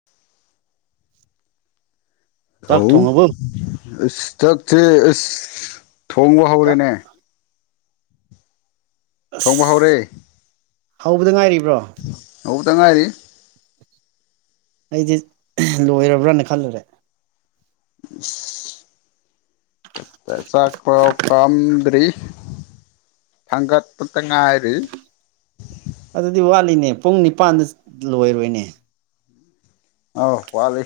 [unintelligible] ꯆꯥꯛ ꯍꯧ ꯊꯣꯡꯉꯕꯣ ꯑꯁ ꯊꯛꯇꯦ ꯑꯁ ꯊꯣꯡꯕ ꯆꯥꯛ ꯍꯧꯔꯦꯅꯦ ꯊꯣꯡꯕ ꯍꯧꯔꯦ ꯑꯁ ꯍꯧꯕꯗ ꯉꯥꯏꯔꯤꯕ꯭ꯔꯣ ꯍꯧꯗ ꯉꯥꯏꯔꯤ ꯑꯩꯗꯤ ꯂꯣꯏꯔꯕ꯭ꯔꯅ ꯈꯜꯂꯨꯔꯦ [unintelligible] ꯆꯥꯛ ꯄꯥꯎ ꯀꯥꯝꯗꯔꯤ ꯊꯥꯡꯒꯠꯄꯇ ꯉꯥꯏꯔꯤ ꯑꯗꯨꯗꯤ ꯋꯥꯠꯂꯤꯅꯦ ꯄꯨꯡ ꯅꯤꯄꯥꯟꯗ ꯂꯣꯏꯔꯣꯏꯅꯦ ꯑꯎ ꯋꯥꯠꯂꯤ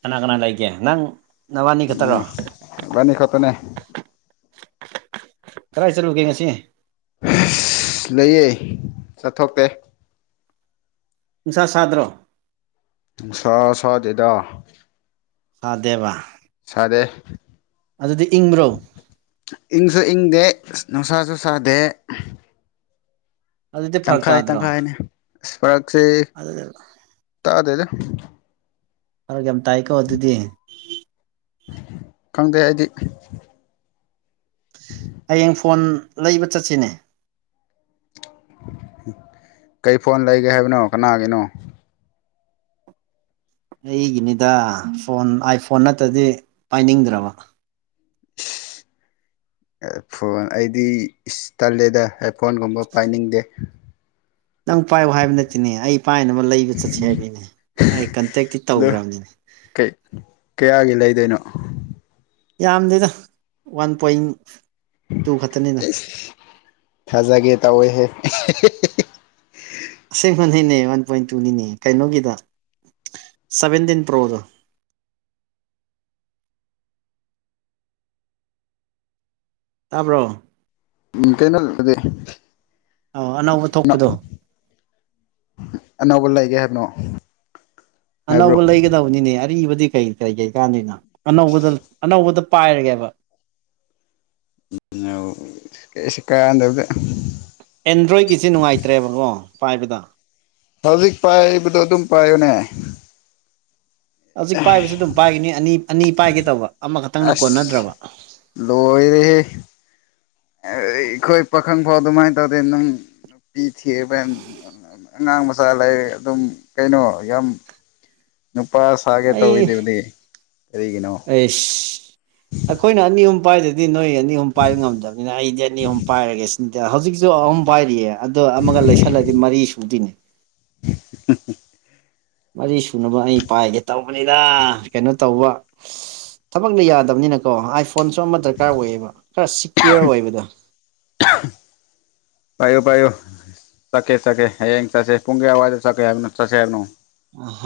ꯀꯅꯥ ꯀꯅꯥ ꯂꯩꯒꯦ ꯅꯪ ꯅꯕꯥꯅꯤ ꯈꯛꯇꯔꯣ ꯑꯣ ꯏꯕꯥꯅꯤ ꯈꯛꯇꯅꯦ ꯀꯗꯥꯥꯏ ꯆꯠꯂꯨꯒꯦ ꯉꯁꯤ ꯍꯤꯁ ꯂꯩꯌꯦ ꯆꯠꯊꯣꯛꯇꯦ ꯅꯨꯡꯁꯥ ꯁꯥꯗ꯭ꯔꯣ ꯅꯨꯡꯁꯥ ꯁꯥꯗꯦꯗ ꯁꯥꯥꯗꯦꯕ ꯁꯥꯗꯦ ꯏꯪꯕ꯭ꯔꯣ ꯏꯪꯁꯨ ꯏꯪꯗꯦ ꯑꯁ ꯅꯨꯡꯁꯥꯁꯨ ꯁꯥꯗꯦ ꯑꯗꯨꯗꯤ ꯐꯔꯛ ꯇꯪꯈꯥꯏ ꯇꯥꯗ꯭ꯔꯣ ꯇꯪꯈꯥꯏꯅꯦ ꯏꯁꯄꯔꯛꯆꯦ [inaudible] ꯇꯥꯗꯦꯗ ꯐꯔꯛ ꯌꯥꯝ ꯇꯥꯏꯀꯣ ꯑꯗꯨꯗꯤ ꯈꯪꯗꯦ ꯑꯩꯗꯤ ꯍꯌꯦꯡ ꯐꯣꯟ ꯂꯩꯕ ꯆꯠꯁꯤꯅꯦ ꯀꯩ ꯐꯣꯟ ꯂꯩꯒꯦ ꯍꯥꯏꯕꯅꯣ ꯀꯅꯥꯒꯤꯅꯣ ꯑꯩꯒꯤꯅꯤꯗ ꯐꯣꯟ ꯑꯥꯏꯐꯣꯟ ꯅꯠꯇꯗꯤ ꯄꯥꯏꯅꯤꯡꯗ꯭ꯔꯕ ꯏꯁ ꯑꯥꯏꯐꯣꯟ ꯑꯩꯗꯤ ꯏꯁ ꯇꯜꯂꯦꯗ ꯀꯣꯟꯒꯨꯝꯕ ꯄꯥꯏꯅꯤꯡꯗꯦ ꯅꯪ ꯄꯥꯏꯌꯣ ꯍꯥꯏꯕ ꯅꯠꯇꯦꯅꯦ ꯑꯩ ꯄꯥꯏꯅꯕ ꯂꯩꯕ ꯆꯠꯁꯦ ꯍꯥꯏꯕꯅꯤꯅꯦ ꯑꯩ ꯀꯟꯇꯦꯛꯇꯤ ꯑꯗꯨ ꯇꯧꯈ꯭ꯔꯕꯅꯤꯅꯦ ꯀꯩ ꯀꯌꯥꯒꯤ ꯂꯩꯗꯣꯏꯅꯣ ꯌꯥꯝꯗꯦꯗ ꯋꯥꯟ ꯄꯣꯏꯟ ꯇꯨ ꯈꯛꯇꯅꯤꯅ ꯏꯁ ꯊꯥꯖꯒꯦ ꯇꯧꯋꯦꯍꯦ ꯑꯁꯦꯡꯕꯅꯤꯅꯦ ꯋꯥꯟ ꯄꯣꯏꯟ ꯇꯨꯅꯤꯅꯦ ꯀꯩꯅꯣꯒꯤꯗꯣ ꯁꯕꯦꯟꯇꯤꯟ ꯄ꯭ꯔꯣꯗꯣ ꯇꯥꯕ꯭ꯔꯣ ꯎꯝ ꯀꯩꯅꯣ [unintelligible] ꯑꯣ ꯑꯅꯧꯕ ꯊꯣꯛꯄꯗꯣ ꯑꯅꯧꯕ ꯂꯩꯒꯦ ꯍꯥꯏꯕꯅꯣ ꯍꯥꯏꯕ꯭ꯔꯣ ꯑꯅꯧꯕ ꯂꯩꯒꯗꯕꯅꯤꯅꯦ ꯑꯔꯤꯕꯗꯤ ꯀꯩ ꯀꯔꯤ ꯀꯩꯀꯥꯟꯅꯤꯅ ꯑꯅꯧꯕ ꯑꯅꯧꯕꯗ ꯄꯥꯏꯔꯒꯦꯕ ꯁꯤ ꯀꯥꯗꯕꯗ ꯑꯦꯟꯗ꯭ꯔꯣꯏꯀꯤꯁꯤꯦ ꯅꯨꯡꯉꯥꯏꯇ꯭ꯔꯦꯕꯀꯣ ꯄꯥꯏꯕꯗ ꯍꯧꯖꯤꯛ ꯄꯥꯏꯕꯗꯣ ꯑꯗꯨꯝ ꯄꯥꯏꯌꯨꯅꯦ ꯍꯧꯖꯤꯛ ꯄꯥꯏꯕꯁꯤ ꯑꯗꯨꯝ ꯄꯥꯏꯒꯅꯤ ꯑꯅꯤ ꯑꯅꯤ ꯄꯥꯏꯒꯦ ꯇꯧꯕ ꯑꯃꯈꯛꯇꯪꯅ ꯀꯣꯟꯅꯗ꯭ꯔꯕ ꯂ ꯑꯣꯏꯗ ꯍꯦ ꯑꯩꯈꯣꯏ ꯄꯥꯈꯪ ꯐꯥꯎ ꯑꯗꯨꯃꯥꯏꯅ ꯇꯧꯗꯦ ꯅꯪ ꯅꯨꯄꯤ ꯊꯤꯕ ꯑꯉꯥꯡ ꯃꯆꯥ ꯂꯩ ꯑꯗꯨꯝ ꯀꯩꯅꯣ ꯌꯥꯝ ꯅꯨꯄꯥ ꯁꯥꯒꯦ ꯑꯩ ꯇꯧꯋꯤꯗꯨꯕꯨꯗꯤ ꯀꯔꯤꯒꯤꯅꯣ ꯑꯩꯈꯣꯏꯅ ꯑꯅꯤ ꯑꯍꯨꯝ ꯄꯥꯏꯗꯗꯤ ꯅꯣꯏ ꯑꯅꯤ ꯑꯍꯨꯝ ꯄꯥꯏꯕ ꯉꯝꯗꯕꯅꯤꯅ ꯑꯩꯗꯤ ꯑꯅꯤ ꯑꯍꯨꯝ ꯄꯥꯏꯔꯒꯦ ꯁꯤꯅꯤꯗꯤ ꯍꯧꯖꯤꯛꯁꯨ ꯑꯍꯨꯝ ꯄꯥꯏꯔꯤꯌꯦ ꯑꯗꯣ ꯑꯃꯒ ꯂꯩꯁꯜꯂꯗꯤ ꯃꯔꯤ ꯁꯨꯗꯣꯏꯅꯦ ꯃꯔꯤ ꯁꯨꯅꯕ ꯑꯩ ꯄꯥꯏꯒꯦ ꯇꯧꯕꯅꯤꯗ ꯀꯩꯅꯣ ꯇꯧꯕ ꯊꯕꯛꯅ ꯌꯥꯗꯕꯅꯤꯅꯀꯣ ꯑꯥꯏꯐꯣꯟꯁꯨ ꯑꯃ ꯗꯔꯀꯥꯔ ꯑꯣꯏꯌꯦꯕ ꯈꯔ ꯁꯤꯀ꯭ꯌꯣꯔ ꯑꯣꯏꯕꯗ [unintelligible] ꯄꯌꯨ ꯄꯌꯨ ꯆꯀꯦ ꯁꯀꯦ ꯍꯌꯦꯡ ꯆꯁꯦ ꯄꯨꯡꯒꯦꯌꯥꯋꯥꯖꯦ ꯁꯀꯦ ꯌꯥꯝꯅ ꯆꯁꯦ ꯌꯥꯝꯕꯅ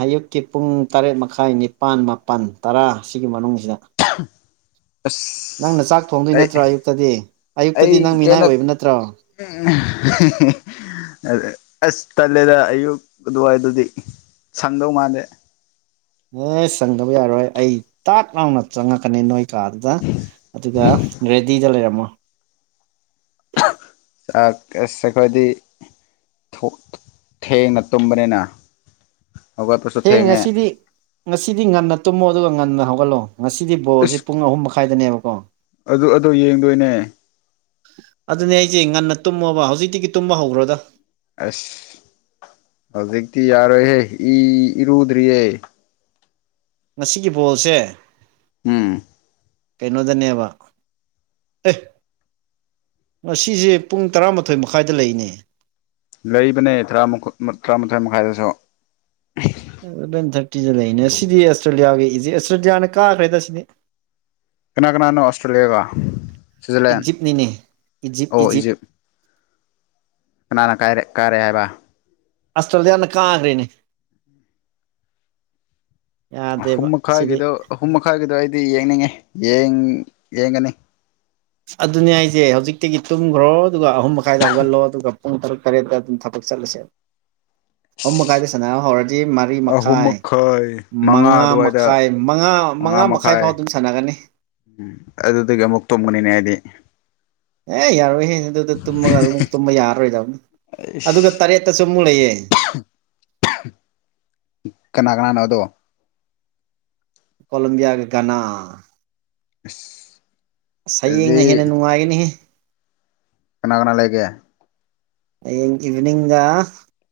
ꯑꯌꯨꯛꯀꯤ ꯄꯨꯡ ꯇꯔꯦꯠ ꯃꯈꯥꯏ ꯅꯤꯄꯥꯜ ꯃꯥꯄꯜ ꯇꯔꯥꯁꯤꯒꯤ ꯃꯅꯨꯡꯁꯤꯗ ꯑꯁ ꯅꯪꯅ ꯆꯥꯛ ꯊꯣꯡꯗꯣꯏ ꯑꯩ ꯅꯠꯇ꯭ꯔꯣ ꯑꯌꯨꯛꯇꯗꯤ ꯑꯌꯨꯛꯇꯗꯤ ꯅꯪ ꯃꯤꯅꯥꯏ ꯑꯣꯏꯕ ꯅꯠꯇ꯭ꯔꯣ ꯎ ꯑ ꯑꯁ ꯇꯜꯂꯦꯗ ꯑꯌꯨꯛ ꯑꯗꯨꯋꯥꯏꯗꯨꯗꯤ ꯁꯪꯗꯧ ꯃꯥꯜꯂꯦ ꯑꯦ ꯆꯪꯗꯕ ꯌꯥꯔꯣꯏ ꯑꯩ ꯇꯥꯛ ꯂꯥꯎꯅ ꯆꯪꯉꯛꯀꯅꯤ ꯅꯣꯏ ꯀꯥꯗꯨꯗ ꯑꯗꯨꯒ ꯔꯦꯗꯤꯗ ꯂꯩꯔꯝꯃꯣ ꯆꯥꯛ ꯆꯦꯈꯣꯏꯗꯤ ꯊꯦꯡꯅ ꯇꯨꯝꯕꯅꯤꯅ ꯍꯧꯒꯠꯄꯁꯨ ꯍꯌꯦ ꯊꯦꯡꯉꯦ ꯉꯁꯤꯗꯤ ꯉꯁꯤꯗꯤ ꯉꯟꯅ ꯇꯨꯝꯃꯣ ꯑꯗꯨꯒ ꯉꯟꯅ ꯍꯧꯒꯠꯂꯣ ꯉꯁꯤꯗꯤ ꯕꯣꯁꯦ ꯏꯁ ꯄꯨꯡ ꯑꯍꯨꯝ ꯃꯈꯥꯏꯗꯅꯦꯕꯀꯣ ꯑꯗꯨ ꯑꯗꯨ ꯌꯦꯡꯗꯣꯏꯅꯦ ꯑꯗꯨꯅꯦ ꯑꯩꯁꯦ ꯉꯟꯅ ꯇꯨꯝꯃꯣꯕ ꯍꯧꯖꯤꯛꯇꯤꯒꯤ ꯇꯨꯝꯕ ꯍꯧꯈ꯭ꯔꯣꯗ ꯑꯁ ꯍꯧꯖꯤꯛꯇꯤ ꯌꯥꯔꯣꯏꯍꯦ ꯏ ꯏꯔꯨꯗ꯭ꯔꯤꯌꯦꯦ ꯉꯁꯤꯒꯤ ꯕꯣꯜꯁꯦ ꯎꯝ ꯀꯩꯅꯣꯗꯅꯦꯕ ꯃꯁꯤꯁꯦ ꯄꯨꯡ ꯇꯔꯥꯃꯥꯊꯣꯏ ꯃꯈꯥꯏꯗ ꯂꯩꯅꯦ ꯂꯩꯕꯅꯦ ꯇꯔꯥ ꯇꯔꯥꯃꯥꯊꯣꯏ ꯃꯈꯥꯏꯗꯁꯨ ꯑꯦꯂꯚꯦꯟ ꯊꯥꯔꯇꯤꯗ ꯂꯩꯅꯦ ꯁꯤꯗꯤ ꯑꯁꯇ꯭ꯔꯦꯂꯤꯌꯥꯒꯤ ꯏꯁꯦ ꯑꯁꯇ꯭ꯔꯦꯂꯤꯌꯥꯅ ꯀꯥꯈ꯭ꯔꯦꯗ ꯁꯤꯗꯤ ꯀꯅꯥ ꯀꯅꯥꯅꯣ ꯑꯣꯁꯇ꯭ꯔꯦꯂꯤꯌꯥꯒ ꯁ꯭ꯋꯤꯖꯔꯂꯦꯟ ꯏꯖꯤꯞꯅꯤꯅꯦ ꯑꯣ ꯏꯖꯤꯞ ꯀꯅꯥꯅ ꯀꯥꯏꯔꯦ ꯀꯥꯏꯔꯦ ꯍꯥꯏꯕ ꯑꯁꯇ꯭ꯔꯗ ꯑꯅ ꯀꯥꯒꯔꯦꯅꯦ ꯌꯥꯗꯦꯕ ꯁꯤꯗꯤ ꯍꯨꯝ ꯃꯈꯥꯏꯒꯤꯗꯣ ꯑꯩꯗꯤ ꯌꯦꯡꯅꯤꯡꯉꯦ ꯌꯦꯡꯒꯅꯤ ꯑꯗꯨꯅꯦ ꯑꯩꯁꯦ ꯍꯧꯖꯤꯛꯇꯒꯤ ꯇꯨꯝꯈ꯭ꯔꯣ ꯑꯗꯨꯒ ꯑꯍꯨꯝ ꯃꯈꯥꯏꯗ ꯍꯧꯒꯠꯂꯣ ꯑꯗꯨꯒ ꯄꯨꯡ ꯇꯔꯨꯛ ꯇꯔꯦꯠꯇ ꯑꯗꯨꯝ ꯊꯕꯛ ꯆꯠꯂꯁꯦ ꯑꯍꯨꯝ ꯃꯈꯥꯏꯗ ꯁꯅ ꯍꯧꯔꯗꯤ ꯃꯔꯤ ꯃꯈꯥꯏ ꯃꯉꯥ ꯃꯈꯥꯏ ꯃꯉꯥ ꯃꯉꯥ ꯃꯈꯥꯏ ꯐꯥꯎ ꯑꯗꯨꯝ ꯁꯥꯟꯅꯒꯅꯤ ꯎꯝ ꯑꯗꯨꯗꯒꯤ ꯑꯃꯨꯛ ꯇꯨꯝꯒꯅꯤꯅꯦ ꯍꯥꯏꯗꯤ ꯑꯦ ꯌꯥꯔꯣꯏꯍꯌꯦ ꯑꯗꯨꯗ ꯇꯨꯝꯃꯒ ꯑꯗꯨ ꯑꯃꯨꯛ ꯇꯨꯝꯕ ꯌꯥꯔꯔꯣꯏꯗꯅꯤ ꯑꯗꯨꯒ ꯏꯁ ꯇꯔꯦꯠ ꯁꯨ ꯃ ꯂꯩꯌꯦ ꯀꯅꯥ ꯀꯅꯥꯅꯣ ꯑꯗꯣ ꯀꯣꯂꯣꯝꯕꯤꯌꯥꯒꯤ ꯀꯅꯥ ꯑ ꯁꯌꯦꯡꯅ ꯍꯦꯟꯅ ꯅꯨꯡꯉꯥꯏꯒꯅꯤꯍ ꯀꯅꯥ ꯀꯅꯥ ꯂꯩꯒꯦ ꯍꯌꯦꯡ ꯏꯚꯤꯅꯤꯡꯒ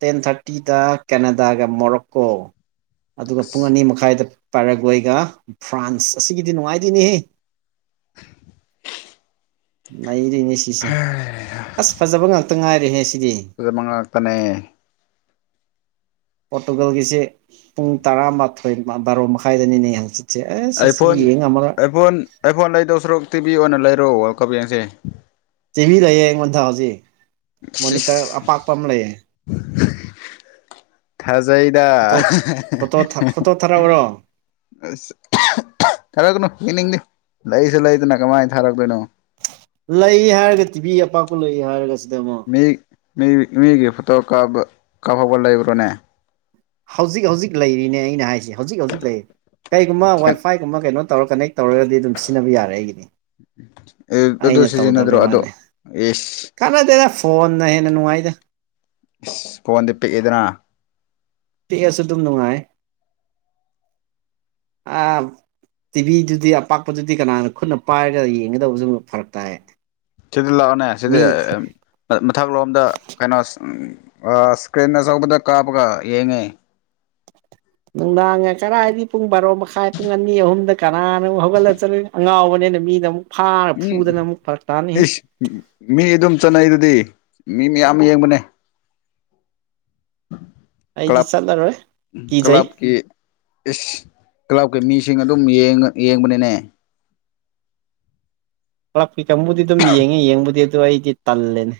ꯇꯦꯟ ꯊꯥꯔꯇꯤꯗ ꯀꯦꯅꯥꯗꯥꯒ ꯃꯣꯔꯣꯛꯀꯣ ꯑꯗꯨꯒ ꯄꯨꯡ ꯑꯅꯤ ꯃꯈꯥꯏꯗ ꯄꯥꯏꯔꯒꯣꯏꯒ ꯐ꯭ꯔꯥꯟꯁ ꯑꯁꯤꯒꯤꯗꯤ ꯅꯨꯡꯉꯥꯏꯗꯣꯏꯅꯤ ꯂꯩꯔꯤꯅꯦ ꯁꯤꯁꯦ ꯑꯁ ꯐꯖꯕ ꯉꯥꯛꯇ ꯉꯥꯏꯔꯦꯍꯦ ꯁꯤꯗꯤ ꯑꯗꯨꯗ ꯃꯉꯥꯛꯇꯅꯦ ꯄꯣꯔꯇꯨꯒꯜꯒꯤꯁꯤꯦ ꯄꯨꯡ ꯇꯔꯥꯃꯥꯊꯣꯏ ꯕꯥꯔꯣ ꯃꯈꯥꯏꯗꯅꯤꯅꯦ ꯍꯪꯆꯤ ꯁꯁ ꯌꯦꯡ ꯉ ꯑꯃꯔ ꯑꯥꯏꯐꯣꯟ ꯑꯩ ꯐꯣꯟ ꯂꯩꯗꯧ ꯁꯔ ꯇꯤ ꯚꯤ ꯑꯣꯏꯅ ꯂꯩꯔꯣ ꯋꯥꯔꯜ ꯀꯞ ꯌꯦꯦꯡꯁꯦ ꯇꯤꯚꯤ ꯂꯩꯌꯦ ꯑꯩꯉꯣꯟꯗ ꯍꯧꯖꯤꯛ ꯃꯣꯅꯤꯇꯔ ꯑꯄꯥꯛꯄ ꯑꯃ ꯂꯩꯌꯦ ꯊꯥꯖꯩꯗ ꯐꯣꯇꯣ ꯐꯣꯇꯣ ꯐꯣꯇꯣ ꯊꯥꯔꯛꯎꯔꯣ ꯑꯁ ꯊꯥꯔꯛꯀꯅꯨ ꯌꯦꯅꯤꯡꯗꯦ ꯂꯩꯁꯨ ꯂꯩꯗꯅ ꯀꯃꯥꯏꯅ ꯊꯥꯔꯛꯇꯣꯏꯅꯣ ꯂꯩ ꯍꯥꯏꯔꯒ ꯇꯤꯚꯤ ꯑꯄꯥꯛꯄ ꯂꯩ ꯍꯥꯏꯔꯒ ꯁꯤꯗ ꯑꯃꯣ ꯃꯤ ꯃꯤ ꯃꯤꯒꯤ ꯐꯣꯇꯣ ꯀꯥꯞꯍꯧꯕ ꯂꯩꯕ꯭ꯔꯣꯅꯦ ꯍꯧꯖꯤꯛ ꯍꯧꯖꯤꯛ ꯂꯩꯔꯤꯅꯦ ꯑꯩꯅ ꯍꯥꯏꯁꯤ ꯍꯧꯖꯤꯛ ꯍꯧꯖꯤꯛ ꯂꯩꯔꯤ ꯀꯩꯒꯨꯝꯕ ꯋꯥꯏꯐꯥꯏꯒꯨꯝꯕ ꯀꯩꯅꯣ ꯇꯧꯔ ꯀꯅ ꯇꯧꯔꯒꯗꯤ ꯑꯗꯨꯝ ꯁꯤꯖꯤꯟꯅꯕ ꯌꯥꯔꯦ ꯑꯩꯒꯤꯗꯤ ꯑꯗꯨ ꯑꯩꯅ ꯁꯤꯖꯤꯟꯅꯗ꯭ꯔꯣ ꯇꯧꯗꯕꯩ ꯑꯗꯣ ꯋꯥꯅꯦ ꯏꯁ ꯀꯥꯟꯅꯗꯦꯅ ꯐꯣꯟꯅ ꯍꯦꯟꯅ ꯅꯨꯡꯉꯥꯏꯗ ꯏꯁ ꯐꯣꯟꯗꯤ ꯄꯤꯛꯑꯦꯗꯅ ꯄꯤꯌꯥꯁꯨ ꯑꯗꯨꯝ ꯅꯨꯡꯉꯥꯏ ꯑ ꯇꯤꯚꯤꯗꯨꯗꯤ ꯑꯄꯥꯛꯄꯗꯨꯗꯤ ꯀꯅꯥꯅ ꯈꯨꯠꯅ ꯄꯥꯏꯔꯒ ꯌꯦꯡꯒꯗꯕꯁꯨ ꯐꯔꯛ ꯇꯥꯏ ꯁꯤꯗꯤ ꯂꯑꯣꯅꯦ ꯁꯤꯗꯤ ꯃꯤ ꯃꯊꯛ ꯂꯣꯝꯗ ꯀꯩꯅꯣ ꯏꯁ꯭ꯀ꯭ꯔꯤꯟ ꯑꯆꯧꯕꯗ ꯀꯥꯞꯕꯒ ꯌꯦꯡꯉꯤ ꯅꯨꯡꯗꯥꯡꯉ ꯀꯗꯥꯥꯏꯗꯤ ꯄꯨꯡ ꯕꯥꯔꯣ ꯃꯈꯥꯏ ꯄꯨꯡ ꯑꯅꯤ ꯑꯍꯨꯝꯗ ꯀꯅꯥꯅ ꯑꯃꯨꯛ ꯍꯧꯒꯠꯂ ꯆꯠꯂꯨꯏ ꯑꯉꯥꯎꯕꯅꯤꯅ ꯃꯤꯅ ꯑꯃꯨꯛ ꯐꯥꯔ ꯎꯝ ꯐꯨꯗꯅ ꯑꯃꯨꯛ ꯐꯔꯛ ꯇꯥꯅꯤ ꯏꯁꯁ ꯃꯤ ꯑꯗꯨꯝ ꯆꯠꯅꯩꯗꯨꯗꯤ ꯃꯤ ꯃꯌꯥꯝ ꯌꯦꯡꯕꯅꯦ ꯑꯩꯗꯤ ꯀ꯭ꯂꯕ ꯀ꯭ꯂ ꯆꯠꯂꯔꯣꯏ ꯀꯤꯖꯩ ꯀ꯭ꯂꯕꯀꯤ ꯏꯁ ꯀ꯭ꯂꯕꯀꯤ ꯃꯤꯁꯤꯡ ꯑꯗꯨꯝ ꯌꯦꯡꯕꯅꯤꯅꯦ ꯄꯨꯂꯞ ꯀꯤꯀꯪꯕꯨꯗꯤ ꯑꯗꯨꯝ ꯌꯦꯡꯉꯦ ꯌꯦꯡꯕꯨꯗꯤ ꯑꯗꯨ ꯑꯩꯗꯤ ꯇꯜꯂꯦꯅꯦ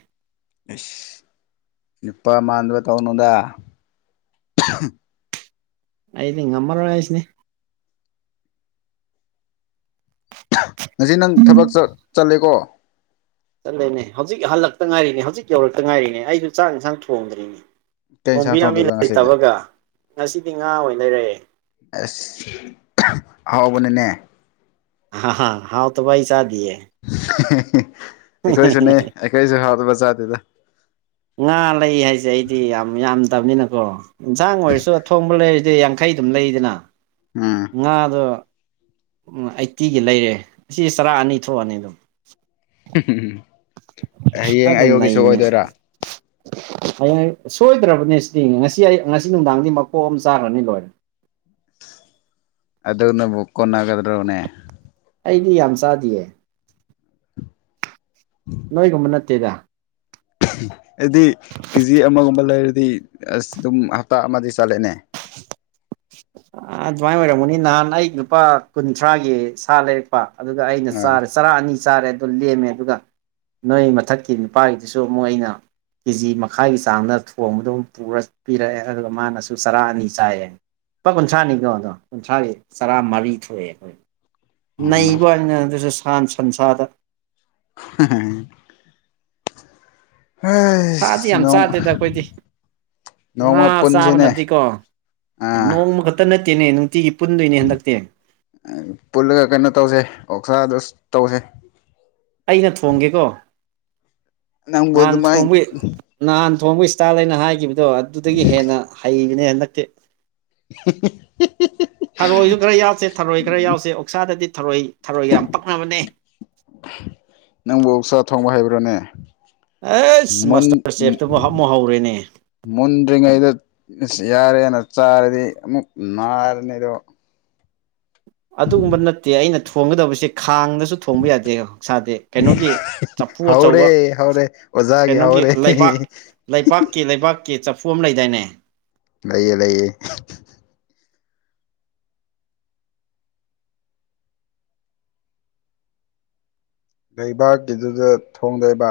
ꯁ ꯏꯄꯥ ꯃꯥꯟꯗ꯭ꯔ ꯇꯧꯅꯗ ꯑꯩꯗꯤ ꯉꯃ ꯃꯔ ꯋꯥ ꯍꯥꯏꯥꯏꯁꯅꯦ ꯉꯁꯤ ꯅꯪ ꯊꯕꯛ ꯆꯠꯂꯦꯀꯣ ꯆꯠꯂꯅꯦ ꯍꯧꯖꯤꯛ ꯍꯜꯂꯛꯇ ꯉꯥꯏꯔꯤꯅꯦ ꯍꯧꯖꯤꯛ ꯌꯧꯔꯛꯇ ꯉꯥꯏꯔꯤꯅꯦ ꯑꯩꯁꯨ ꯆꯥꯛ ꯏꯟꯁꯥꯡ ꯊꯣꯡꯗ꯭ꯔꯤꯅꯦ ꯀꯩ ꯏꯟꯁꯥꯡ ꯐꯣꯝꯕꯤꯅꯕꯤ ꯊꯣꯡꯗꯣꯏꯕ ꯉꯁꯤꯗꯤ ꯂꯩꯇꯕꯒ ꯉꯁꯤꯗꯤ ꯉꯥ ꯑꯣꯏꯅꯔꯛꯑꯦ ꯑꯁ ꯍꯥꯎꯕꯅꯦꯅꯦ ꯍꯥ ꯍꯥꯎ ꯇꯕꯏ ꯆꯥꯗꯤꯦ ꯑꯩꯈꯣꯏꯁꯨꯅꯦ ꯑꯩꯈꯣꯏꯁꯨ ꯍꯥꯎꯗ ꯕꯖꯥꯔꯗꯨꯗ ꯉꯥ ꯂꯩ ꯍꯥꯏꯁꯦ ꯑꯩꯗꯤ ꯌꯥꯝ ꯌꯥꯝꯗꯕꯅꯤꯅꯀꯣ ꯌꯦꯟꯁꯥꯡ ꯑꯣꯏꯔꯁꯨ ꯑ ꯊꯣꯡꯕ ꯂꯩꯔꯤꯗꯤ ꯌꯥꯡꯈꯩ ꯑꯗꯨꯝ ꯂꯩꯗꯅ ꯎꯝ ꯉꯥꯗꯣ ꯑꯩꯠꯇꯤꯒꯤ ꯂꯩꯔꯦ ꯑꯁꯤ ꯆꯔꯥ ꯑꯅꯤ ꯊꯣꯛꯑꯅꯤ ꯑꯗꯨꯝ ꯍꯌꯦꯡ ꯑꯗꯨꯝ ꯑꯌꯨꯒꯤꯁꯨ ꯅꯩꯕꯅꯦ ꯑꯣꯏꯗꯣꯏꯔꯥ [inaudible] ꯍꯌꯦꯡ ꯁꯣꯏꯗ꯭ꯔꯕꯅꯦ ꯁꯤꯗꯤ ꯉꯁꯤ ꯑꯩ ꯉꯁꯤ ꯅꯨꯡꯗꯥꯡꯗꯤ ꯃꯀꯣꯛ ꯑꯃ ꯆꯥꯔꯅꯤ ꯂꯣꯏꯔꯦ ꯑꯗꯨꯗ ꯅꯕꯨꯛꯣꯟꯅꯒꯗ꯭ꯔꯧꯅꯦ ꯑꯩꯗꯤ ꯌꯥꯝ ꯆꯥꯗꯌꯦ ꯎꯝ ꯅꯣꯏꯒꯨꯝꯕ ꯅꯠꯇꯦꯗ ꯑꯗꯨꯗꯤ ꯀꯦꯖꯤ ꯑꯃꯒꯨꯝꯕ ꯂꯩꯔꯗꯤ ꯑꯁ ꯑꯗꯨꯝ ꯍꯞꯇꯥ ꯑꯃꯗꯤ ꯆꯥꯂꯦꯅꯦ ꯑꯗꯨꯃꯥꯏꯅ ꯑꯣꯏꯔꯝꯃꯅꯤ ꯅꯍꯥꯟ ꯑꯩ ꯂꯨꯄꯥ ꯀꯨꯟꯊ꯭ꯔꯥꯒꯤ ꯁꯥꯠꯂꯦ ꯑꯗꯨꯒ ꯑꯩꯅ ꯑꯥ ꯆꯥꯔꯦ ꯆꯔꯥ ꯑꯅꯤ ꯆꯥꯔꯦ ꯑꯗꯨ ꯂꯦꯝꯃꯦ ꯑꯗꯨꯒ ꯅꯣꯏ ꯃꯊꯛꯀꯤ ꯅꯨꯄꯥꯒꯤꯗꯨꯁꯨ ꯑꯃꯨꯛ ꯑꯩꯅ ꯀꯦꯖꯤ ꯃꯈꯥꯏꯒꯤ ꯆꯥꯡꯗ ꯊꯣꯡꯕꯗꯝ ꯄꯤꯔꯛꯑꯦ ꯑꯗꯨꯒ ꯃꯥꯅꯁꯨ ꯆꯔꯥ ꯑꯅꯤ ꯆꯥꯏꯌꯦ ꯂꯨꯄꯥ ꯀꯨꯟꯊ꯭ꯔꯥꯅꯤꯀꯣ ꯑꯗꯣ ꯀꯨꯟꯊ꯭ꯔꯥꯒꯤ ꯆꯔꯥꯃꯔꯤ ꯊꯣꯛꯑꯦ ꯑꯩꯈꯣꯏ ꯅꯩꯕ ꯍꯥꯏꯅ ꯑꯗꯨꯁꯨ ꯁꯟ ꯁꯟꯁꯥꯗ ꯍ ꯁꯥꯗꯤ ꯍꯩꯁ ꯌꯥꯝ ꯅꯣꯡ ꯆꯥꯗꯦꯗ ꯑꯩꯈꯣꯏꯗꯤ ꯅꯣꯡꯃ ꯑꯥ ꯆꯥꯕ ꯅ ꯄꯨꯟꯁꯤꯅꯦ ꯀꯣ ꯑꯥ ꯅꯣꯡꯣꯡ ꯍꯇ ꯅꯠꯇꯦꯅꯦ ꯅꯨꯡꯇꯤꯒꯤ ꯄꯨꯟꯗꯣꯏꯅꯦ ꯍꯟꯗꯛꯇꯦ ꯄꯨꯜꯂꯒ ꯀꯩꯅꯣ ꯇꯧꯁꯦ ꯑꯣꯛꯁꯥꯗ ꯇꯧꯁꯦ ꯑꯩꯅ ꯊꯣꯡꯒꯦꯀꯣ ꯅꯪꯕꯨ ꯅꯍꯥꯟ ꯑꯗꯨꯃꯥꯏ ꯊꯣꯡꯕ ꯅꯍꯥꯟ ꯊꯣꯡꯕ ꯏꯁꯇꯥꯏꯜ ꯍꯥꯏꯅ ꯍꯥꯏꯈꯤꯕꯗꯣ ꯑꯗꯨꯗꯒꯤ ꯍꯦꯟꯅ ꯍꯩꯕꯅꯦ ꯍꯟꯗꯛꯛꯇꯤ [inaudible] ꯊꯔꯣꯏꯁꯨ ꯈꯔ ꯌꯥꯎꯁꯦ ꯊꯔꯣꯏ ꯈꯔ ꯌꯥꯎꯁꯦ ꯑꯣꯛꯁꯥꯗꯗꯤ ꯊꯔꯣꯏ ꯊꯔꯣꯏꯒ ꯌꯥꯝ ꯄꯛꯅꯕꯅꯦ ꯅꯪꯕꯨ ꯆꯥꯛ ꯊꯣꯡꯕ ꯍꯥꯏꯕ꯭ꯔꯣꯅꯦ ꯑꯩꯁ ꯃꯥꯁꯇꯔ ꯆꯦꯐꯇꯨꯕꯨ ꯍꯥꯞꯃꯨ ꯍꯧꯔꯦꯅꯦ ꯃꯨꯟꯗ꯭ꯔꯤꯉꯩꯗ ꯌꯥꯔꯦꯅ ꯆꯥꯔꯗꯤ ꯑꯃꯨꯛ ꯅꯥꯔꯅꯤꯗꯣ ꯑꯗꯨꯒꯨꯝꯕ ꯅꯠꯇꯦ ꯑꯩꯅ ꯊꯣꯡꯒꯗꯕꯁꯦ ꯈꯥꯡꯗꯁꯨ ꯊꯣꯡꯕ ꯌꯥꯗꯦ ꯍꯁꯥꯗꯤ ꯀꯩꯅꯣꯒꯤ ꯆꯐꯨ ꯑꯆꯧꯕ ꯍꯧꯔꯦ ꯍꯧꯔꯦ ꯑꯣꯖꯥꯒꯤ ꯀꯩꯅꯣꯒꯤ ꯍꯧꯔꯦ ꯂꯩꯕꯥꯛ ꯂꯩꯄꯥꯛꯥꯛꯀꯤ ꯂꯩꯕꯥꯛꯀꯤ ꯆꯐꯨ ꯑꯃ ꯂꯩꯗꯥꯏꯅꯦ ꯂꯩꯌꯦ ꯂꯩꯌꯦ ꯂꯩꯕꯥꯛꯀꯤꯗꯨꯗ ꯊꯣꯡ ꯂꯩꯕ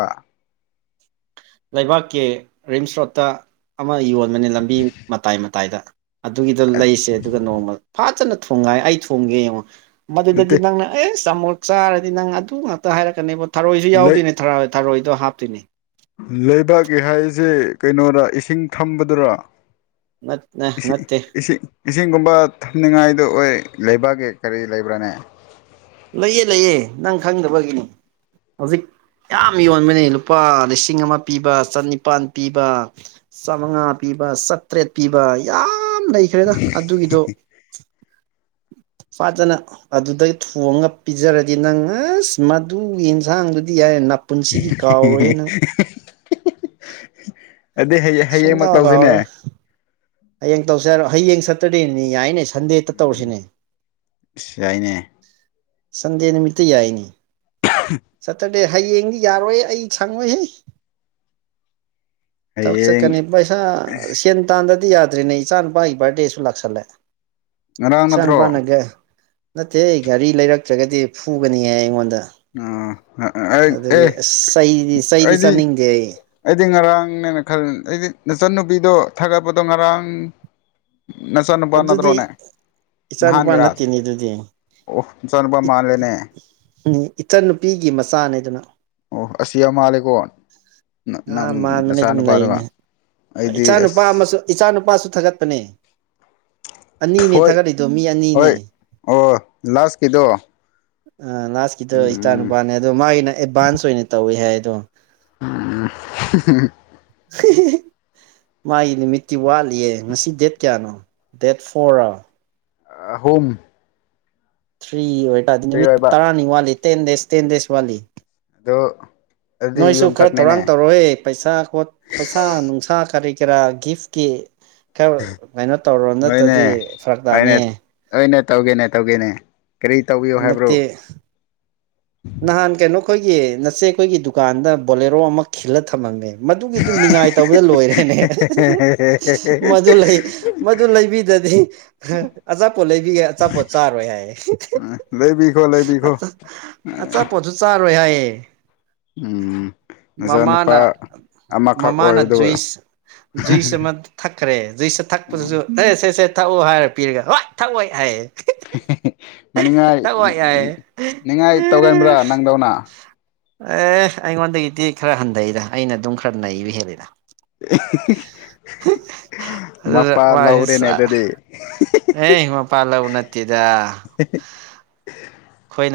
ꯂꯩꯕꯥꯛꯀꯤ ꯔꯤꯝꯁ ꯔꯣꯠꯇ ꯑꯃ ꯌꯣꯟꯕꯅꯤ ꯂꯝꯕꯤ ꯃꯇꯥꯏ ꯃꯇꯥꯏꯗ ꯑꯗꯨꯒꯤꯗ ꯂꯩꯁꯦ ꯑꯗꯨꯒ ꯅꯣꯡꯃ ꯐꯖꯅ ꯊꯣꯡꯉꯥꯏ ꯑꯩ ꯊꯣꯡꯒꯦ ꯌꯦꯡꯉꯣ ꯃꯗꯨꯗꯗꯤ ꯅꯠꯇꯦ ꯅꯪꯅ ꯑꯦ ꯆꯥꯃꯣꯠ ꯆꯥꯔꯗꯤ ꯅꯪ ꯑꯗꯨ ꯉꯥꯛꯇ ꯍꯥꯏꯔꯛꯀꯅꯦꯕ ꯊꯔꯣꯏꯁꯨ ꯂꯩ ꯌꯥꯎꯗꯣꯏꯅꯦ ꯊꯔꯣꯏꯗꯣ ꯍꯥꯞꯇꯣꯏꯅꯦ ꯂꯩꯕꯥꯛꯀꯤ ꯍꯥꯏꯁꯦ ꯀꯩꯅꯣꯔ ꯏꯁꯤꯡ ꯊꯝꯕꯗꯨꯔꯥ ꯏꯦ ꯅꯠꯇꯦ ꯏꯁꯤꯦ ꯏꯁꯤꯡꯒꯨꯝꯕ ꯊꯝꯅꯤꯡꯉꯥꯏꯗ ꯑꯣꯏ ꯂꯩꯕꯥꯛꯀꯤ ꯀꯔꯤ ꯂꯩꯕ꯭ꯔꯥꯅꯦ ꯂꯩꯑ ꯂꯩꯌꯦ ꯅꯪ ꯈꯪꯗꯕꯒꯤꯅꯤ ꯍꯧꯖꯤꯛ ꯌꯥꯝ ꯌꯣꯟꯕꯅꯤ ꯂꯨꯄꯥ ꯂꯤꯁꯤꯡ ꯑꯃ ꯄꯤꯕ ꯆꯅꯤꯄꯥꯟ ꯄꯤꯕ ꯆꯃꯉꯥ ꯄꯤꯕ ꯁꯇ꯭ꯔꯦꯠ ꯄꯤꯕ ꯌꯥꯝ ꯂꯩꯈ꯭ꯔꯦꯗ ꯑꯗꯨꯒꯤꯗꯣ ꯐꯖꯅ ꯑꯗꯨꯗꯩ ꯊꯨꯑꯉ ꯄꯤꯖꯔꯗꯤ ꯅꯪ ꯑꯁ ꯃꯗꯨꯒꯤ ꯌꯦꯟꯁꯥꯡꯗꯨꯗꯤ ꯌꯥꯏꯞ ꯄꯨꯟꯁꯤꯒꯤ ꯀꯥꯎꯔꯣꯏ ꯍꯥꯏꯅ ꯑꯗꯨꯗꯤ ꯍꯌꯦꯡ ꯍꯌꯦꯡꯃꯛ ꯁꯨꯡꯀꯥꯎ ꯀꯥꯎꯔꯣꯏ ꯇꯧꯁꯤꯅꯦ ꯍꯌꯦꯡ ꯇꯧꯁꯦ ꯍꯥꯏꯔꯣ ꯍꯌꯦꯡ ꯁꯇꯔꯗꯦꯅꯤ ꯌꯥꯏꯅꯦ ꯁꯟꯗꯦꯇ ꯎꯝ ꯇꯧꯔꯁꯤꯅꯦ ꯑꯁ ꯌꯥꯏꯅꯦ ꯁꯟꯗꯦ ꯅꯨꯃꯤꯠꯇ ꯌꯥꯏꯅꯤ ꯁꯠꯇ ꯑꯦ ꯍꯌꯦꯡꯗꯤ ꯌꯥꯔꯣꯏ ꯑꯩ ꯁꯪꯉꯣꯏꯍꯦ ꯊꯕꯛ ꯍꯌꯦꯡ ꯆꯠꯀꯅꯤ ꯄꯩꯁꯥ ꯁꯦꯟ ꯇꯥꯟꯗꯗꯤ ꯌꯥꯗ ꯇ꯭ꯔꯤꯅꯦ ꯏꯆꯥ ꯅꯨꯄꯥꯒꯤ ꯕꯥꯔꯗꯦꯁꯨ ꯂꯥꯛꯁꯜꯂꯦ ꯉꯔꯥꯡ ꯏꯆꯥ ꯅꯠꯇ꯭ꯔꯣ ꯅꯨꯄꯥꯅꯒ ꯅꯠꯇꯦ ꯑꯩ ꯒꯥꯔꯤ ꯂꯩꯔꯛꯇ꯭ꯔꯒꯗꯤ ꯐꯨꯒꯅꯤ ꯍꯥꯏ ꯑꯩꯉꯣꯟꯗ ꯑ ꯑꯗꯨꯒꯤ ꯑꯦ ꯑꯁ ꯆꯩꯗꯤ ꯆꯩꯗꯤ ꯑꯩꯗꯤ ꯆꯥꯅꯤꯡꯗꯦ ꯑꯩ ꯑꯩꯗꯤ ꯉꯔꯥꯡꯅꯦꯅ ꯈꯜꯂꯤ ꯑꯩꯗꯤ ꯅꯆꯟꯅꯨꯄꯤꯗꯣ ꯊꯥꯒꯠꯄꯗꯣ ꯉꯔꯥꯡ ꯅꯆꯥ ꯅꯨꯄꯥꯥ ꯑꯗꯨꯗꯤ ꯅꯠꯇ꯭ꯔꯣꯅꯦ ꯏꯆꯥꯅꯨꯄꯥ ꯅꯍꯥꯟꯒꯦꯔꯥ ꯅꯠꯇꯦꯅꯦ ꯑꯗꯨꯗꯤ ꯑꯣ ꯃꯆꯥ ꯅꯨꯄꯥ ꯃꯥꯥꯟꯂꯅꯦ ꯎꯝ ꯏꯆꯟ ꯅꯨꯄꯤꯒꯤ ꯃꯆꯥꯅꯦꯗꯨꯅ ꯑꯣ ꯑꯁꯂꯝꯂꯀꯝ [inaudible] ꯑ ꯃꯥꯟꯕꯅꯦ ꯑꯗꯨꯝ ꯅꯩꯕꯥꯅꯤ ꯑꯩꯗꯤ ꯏꯆꯥ ꯅꯨꯨꯄꯥ ꯑꯁ ꯑꯃꯁꯨ ꯏꯆꯥ ꯅꯨꯨꯄꯥꯁꯨ ꯊꯥꯒꯠꯄꯅꯦ ꯑꯅꯤꯅꯦ ꯍꯣꯏ ꯊꯥꯒꯠꯂꯤꯗꯣ ꯃꯤ ꯑꯅꯤꯅꯦ ꯍꯣꯏ ꯑꯣ ꯂꯥꯁꯀꯤꯗꯣ ꯑ ꯂꯥꯁꯀꯤꯗꯣ ꯏꯇꯥ ꯎꯝ ꯅꯨꯨꯄꯥꯅꯦ ꯑꯗꯣ ꯃꯥꯒꯤꯅ ꯑꯦꯗꯚꯥꯟꯁ ꯑꯣꯏꯅ ꯇꯧꯋꯦ ꯍꯥꯏ ꯑꯗꯣ ꯎꯝ [unintelligible] ꯃꯥꯒꯤ ꯅꯨꯃꯤꯠꯇꯤ ꯋꯥꯠꯂꯤꯌꯦ ꯉꯁꯤ ꯗꯦꯠ ꯀꯌꯥꯅꯣ ꯗꯦꯠ ꯐꯣꯔꯔꯣ ꯑꯍꯨꯝ ꯊ꯭ꯔꯤ ꯑꯣꯏꯇꯥꯔꯗꯤ ꯐ꯭ꯔꯤ ꯅꯨꯃꯤꯠ ꯑꯣꯏꯕ ꯇꯔꯥꯅꯤ ꯋꯥꯠꯂꯤ ꯇꯦꯟ ꯗꯦꯖ ꯇꯦꯟ ꯗꯦꯖ ꯋꯥꯠꯂꯤ ꯑꯗꯨ ꯑꯗꯨꯗꯤ ꯅꯣꯏꯁꯨ ꯌꯨꯝ ꯈꯔ ꯆꯠꯅꯤꯅꯦ ꯊꯧꯔꯥꯡ ꯇꯧꯔꯣꯍꯦ ꯄꯩꯁꯥ ꯀꯣꯠ ꯄꯩꯁꯥ ꯅꯨꯡꯁꯥ ꯀꯔꯤ ꯀꯔꯥ ꯒꯤꯐꯀꯤ ꯈꯔ ꯀꯩꯅꯣ ꯇꯧꯔꯣ ꯍꯣꯏꯅꯦ ꯅꯠꯇꯔꯥꯗꯤ ꯐꯔꯛ ꯍꯣꯏꯅꯦ ꯇꯥꯅꯤꯌꯦ ꯍꯣꯏꯅꯦ ꯇꯧꯒꯦꯅꯦ ꯇꯧꯒꯦꯅꯦ ꯀꯔꯤ ꯇꯧꯕꯤꯌꯨ ꯍꯥꯏꯕ꯭ꯔꯣ ꯍꯟꯗꯛꯇꯤ ꯅꯍꯥꯟ ꯀꯩꯅꯣꯈꯣꯏꯒꯤ ꯅꯆꯦꯈꯣꯏꯒꯤ ꯗꯨꯀꯥꯟꯗ ꯕꯣꯂꯦꯔꯣ ꯑꯃ ꯈꯤꯜꯂ ꯊꯝꯃꯝꯃꯦꯕ ꯃꯗꯨꯒꯤꯗꯨ ꯅꯤꯡꯉꯥꯏ ꯇꯧꯕꯗ ꯂꯣꯏꯔꯦꯅꯦ ꯃꯗꯨ ꯂꯩ ꯃꯗꯨ ꯂꯩꯕꯤꯗꯗꯤ ꯑꯆꯥꯄꯣꯠ ꯂꯩꯕꯤꯒꯦ ꯑꯆꯥꯄꯣꯠ ꯆꯥꯔꯣꯏ ꯍꯥꯏꯌꯦ ꯂꯩꯕꯤꯈꯣ ꯂꯩꯕꯤꯈꯣ ꯑꯆꯥꯄꯣꯠꯁꯨ ꯆꯥꯔꯣꯏ ꯍꯥꯏꯌꯦ ꯎꯝ ꯃꯆꯥ ꯅꯨꯄꯥ ꯃꯃꯥꯅ ꯃꯃꯥꯅ ꯖꯨꯏꯁ ꯖꯨꯏꯁ ꯑꯃ ꯊꯛꯈ꯭ꯔꯦ ꯖꯨꯏꯁ ꯊꯛꯄꯗꯁꯨ ꯎꯝ ꯑꯦ ꯁꯦ ꯁꯦ ꯊꯛꯎꯑꯣ ꯍꯥꯏꯔ ꯄꯤꯔꯒ ꯍꯣꯏ ꯊꯛꯑꯣꯏ ꯍꯥꯏꯌꯦ ꯃꯅꯤꯡꯉꯥꯏ ꯊꯛꯑꯣꯏ ꯍꯥꯏꯌꯦ ꯅꯤꯡꯉꯥꯏ ꯇꯧꯒꯕ꯭ꯔꯥ ꯅꯪꯗꯧꯅ ꯑꯦ ꯑꯩꯉꯣꯟꯗꯒꯤꯗꯤ ꯈꯔ ꯍꯟꯊꯩꯗ ꯑꯩꯅ ꯑꯗꯨꯝ ꯈꯔ ꯅꯩꯕ ꯍꯦꯜꯂꯤꯗ ꯑꯗꯨꯗ ꯃꯄꯥ ꯃꯥꯁꯦ ꯂꯧꯔꯦꯅꯦ ꯑꯗꯨꯗꯤ ꯑꯦ ꯃꯄꯥ ꯂꯧꯕ ꯅꯠꯇꯦꯗ ꯈꯣꯏꯅ